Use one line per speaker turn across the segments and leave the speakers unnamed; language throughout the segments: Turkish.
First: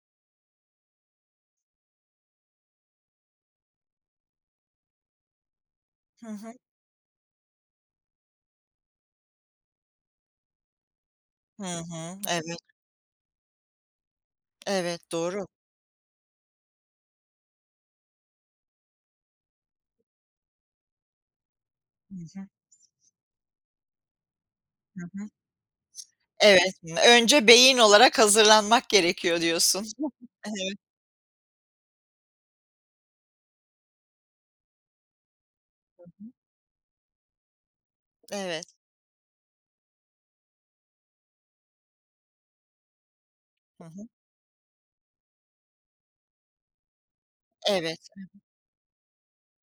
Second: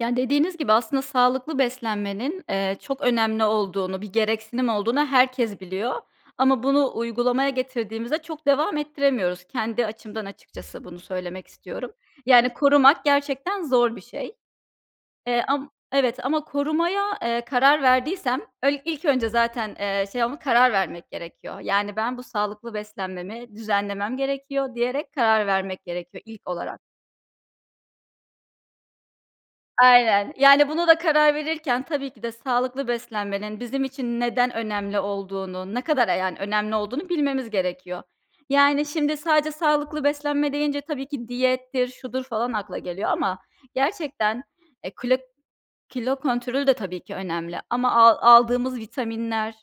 Yani, dediğiniz gibi, aslında sağlıklı beslenmenin, eee, çok önemli olduğunu, bir gereksinim olduğunu herkes biliyor
Hı hı.
ama bunu uygulamaya getirdiğimizde çok devam ettiremiyoruz. Kendi açımdan açıkçası bunu söylemek
Hı
istiyorum.
hı.
Yani
Evet.
korumak gerçekten zor bir şey.
Evet,
Eee,
doğru.
am Evet, ama korumaya, eee, karar verdiysem öl ilk önce zaten, eee, şey ama karar vermek gerekiyor. Yani,
Hı
"Ben bu
hı.
sağlıklı beslenmemi düzenlemem gerekiyor."
Hı
diyerek
hı.
karar vermek gerekiyor, ilk
Evet,
olarak.
m "Önce beyin olarak hazırlanmak gerekiyor." diyorsun.
Aynen. Yani,
Evet.
bunu da karar verirken, tabii ki de sağlıklı beslenmenin bizim için neden önemli olduğunu, ne
Hı
kadar, eee,
hı.
yani, önemli olduğunu bilmemiz gerekiyor.
Evet.
Yani şimdi sadece sağlıklı beslenme deyince tabii ki diyettir, şudur falan akla geliyor ama
Hı hı.
gerçekten e, klo kilo kontrolü de tabii ki önemli. Ama
Evet,
al
hı hı.
aldığımız vitaminler,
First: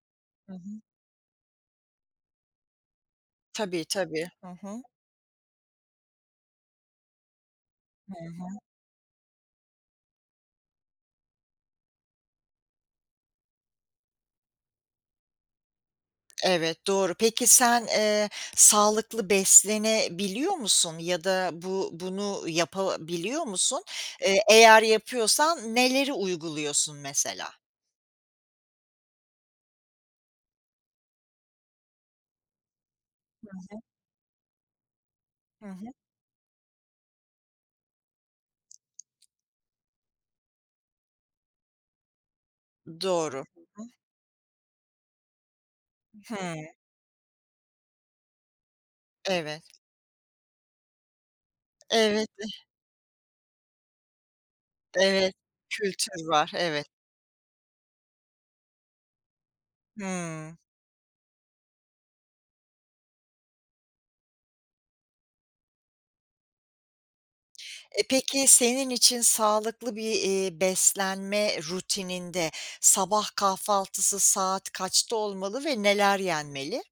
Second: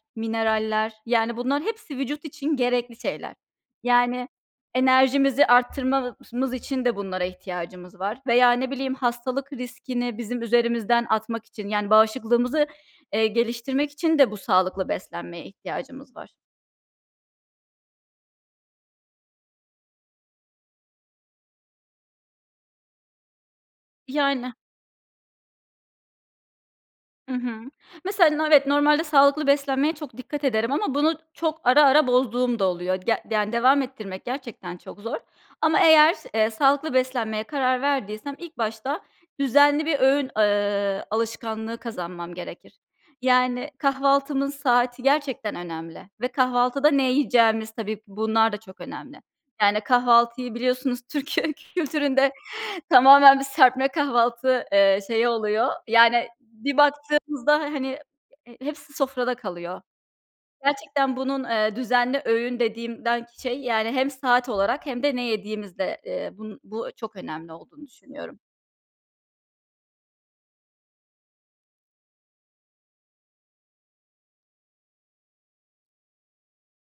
Hı hı.
mineraller, yani, bunların hepsi vücut için gerekli şeyler.
Tabii,
Yani,
tabii. Hı hı.
enerjimizi arttırmamız için de bunlara ihtiyacımız
Hı
var. Veya,
hı.
ne bileyim, hastalık riskini bizim üzerimizden atmak için yani bağışıklığımızı, eee, geliştirmek için de bu sağlıklı beslenmeye ihtiyacımız var.
Evet, doğru. Peki sen, eee, sağlıklı beslenebiliyor musun ya da bu bunu yapabiliyor musun? Eee,
Yani.
eğer yapıyorsan neleri uyguluyorsun
Hı
mesela?
hı. Mesela no evet, normalde sağlıklı beslenmeye çok dikkat ederim ama bunu çok ara ara bozduğum da oluyor. Ya
Hı
yani,
hı.
devam ettirmek gerçekten çok zor.
Hı
Ama
hı.
eğer, eee, sağlıklı beslenmeye karar verdiysem ilk başta düzenli bir öğün, ııı, alışkanlığı kazanmam gerekir.
Doğru. Hı
Yani
hı.
kahvaltımın saati gerçekten önemli ve
Hıı.
kahvaltıda ne yiyeceğimiz, tabii bunlar da çok önemli.
Evet.
Yani, kahvaltıyı biliyorsunuz, Türkiye
Evet.
kültüründe
Eh.
tamamen bir serpme kahvaltı, eee, şeyi
Evet,
oluyor. Yani
kültür var,
bir
evet.
baktığımızda, hani, eee, hepsi sofrada kalıyor.
Hımm.
Gerçekten bunun, eee, düzenli öğün dediğimden şey, yani, hem saat olarak hem de ne yediğimiz de, eee, bun bu çok önemli olduğunu
E,
düşünüyorum.
peki senin için sağlıklı bir, eee, beslenme rutininde sabah kahvaltısı saat kaçta olmalı ve neler yenmeli?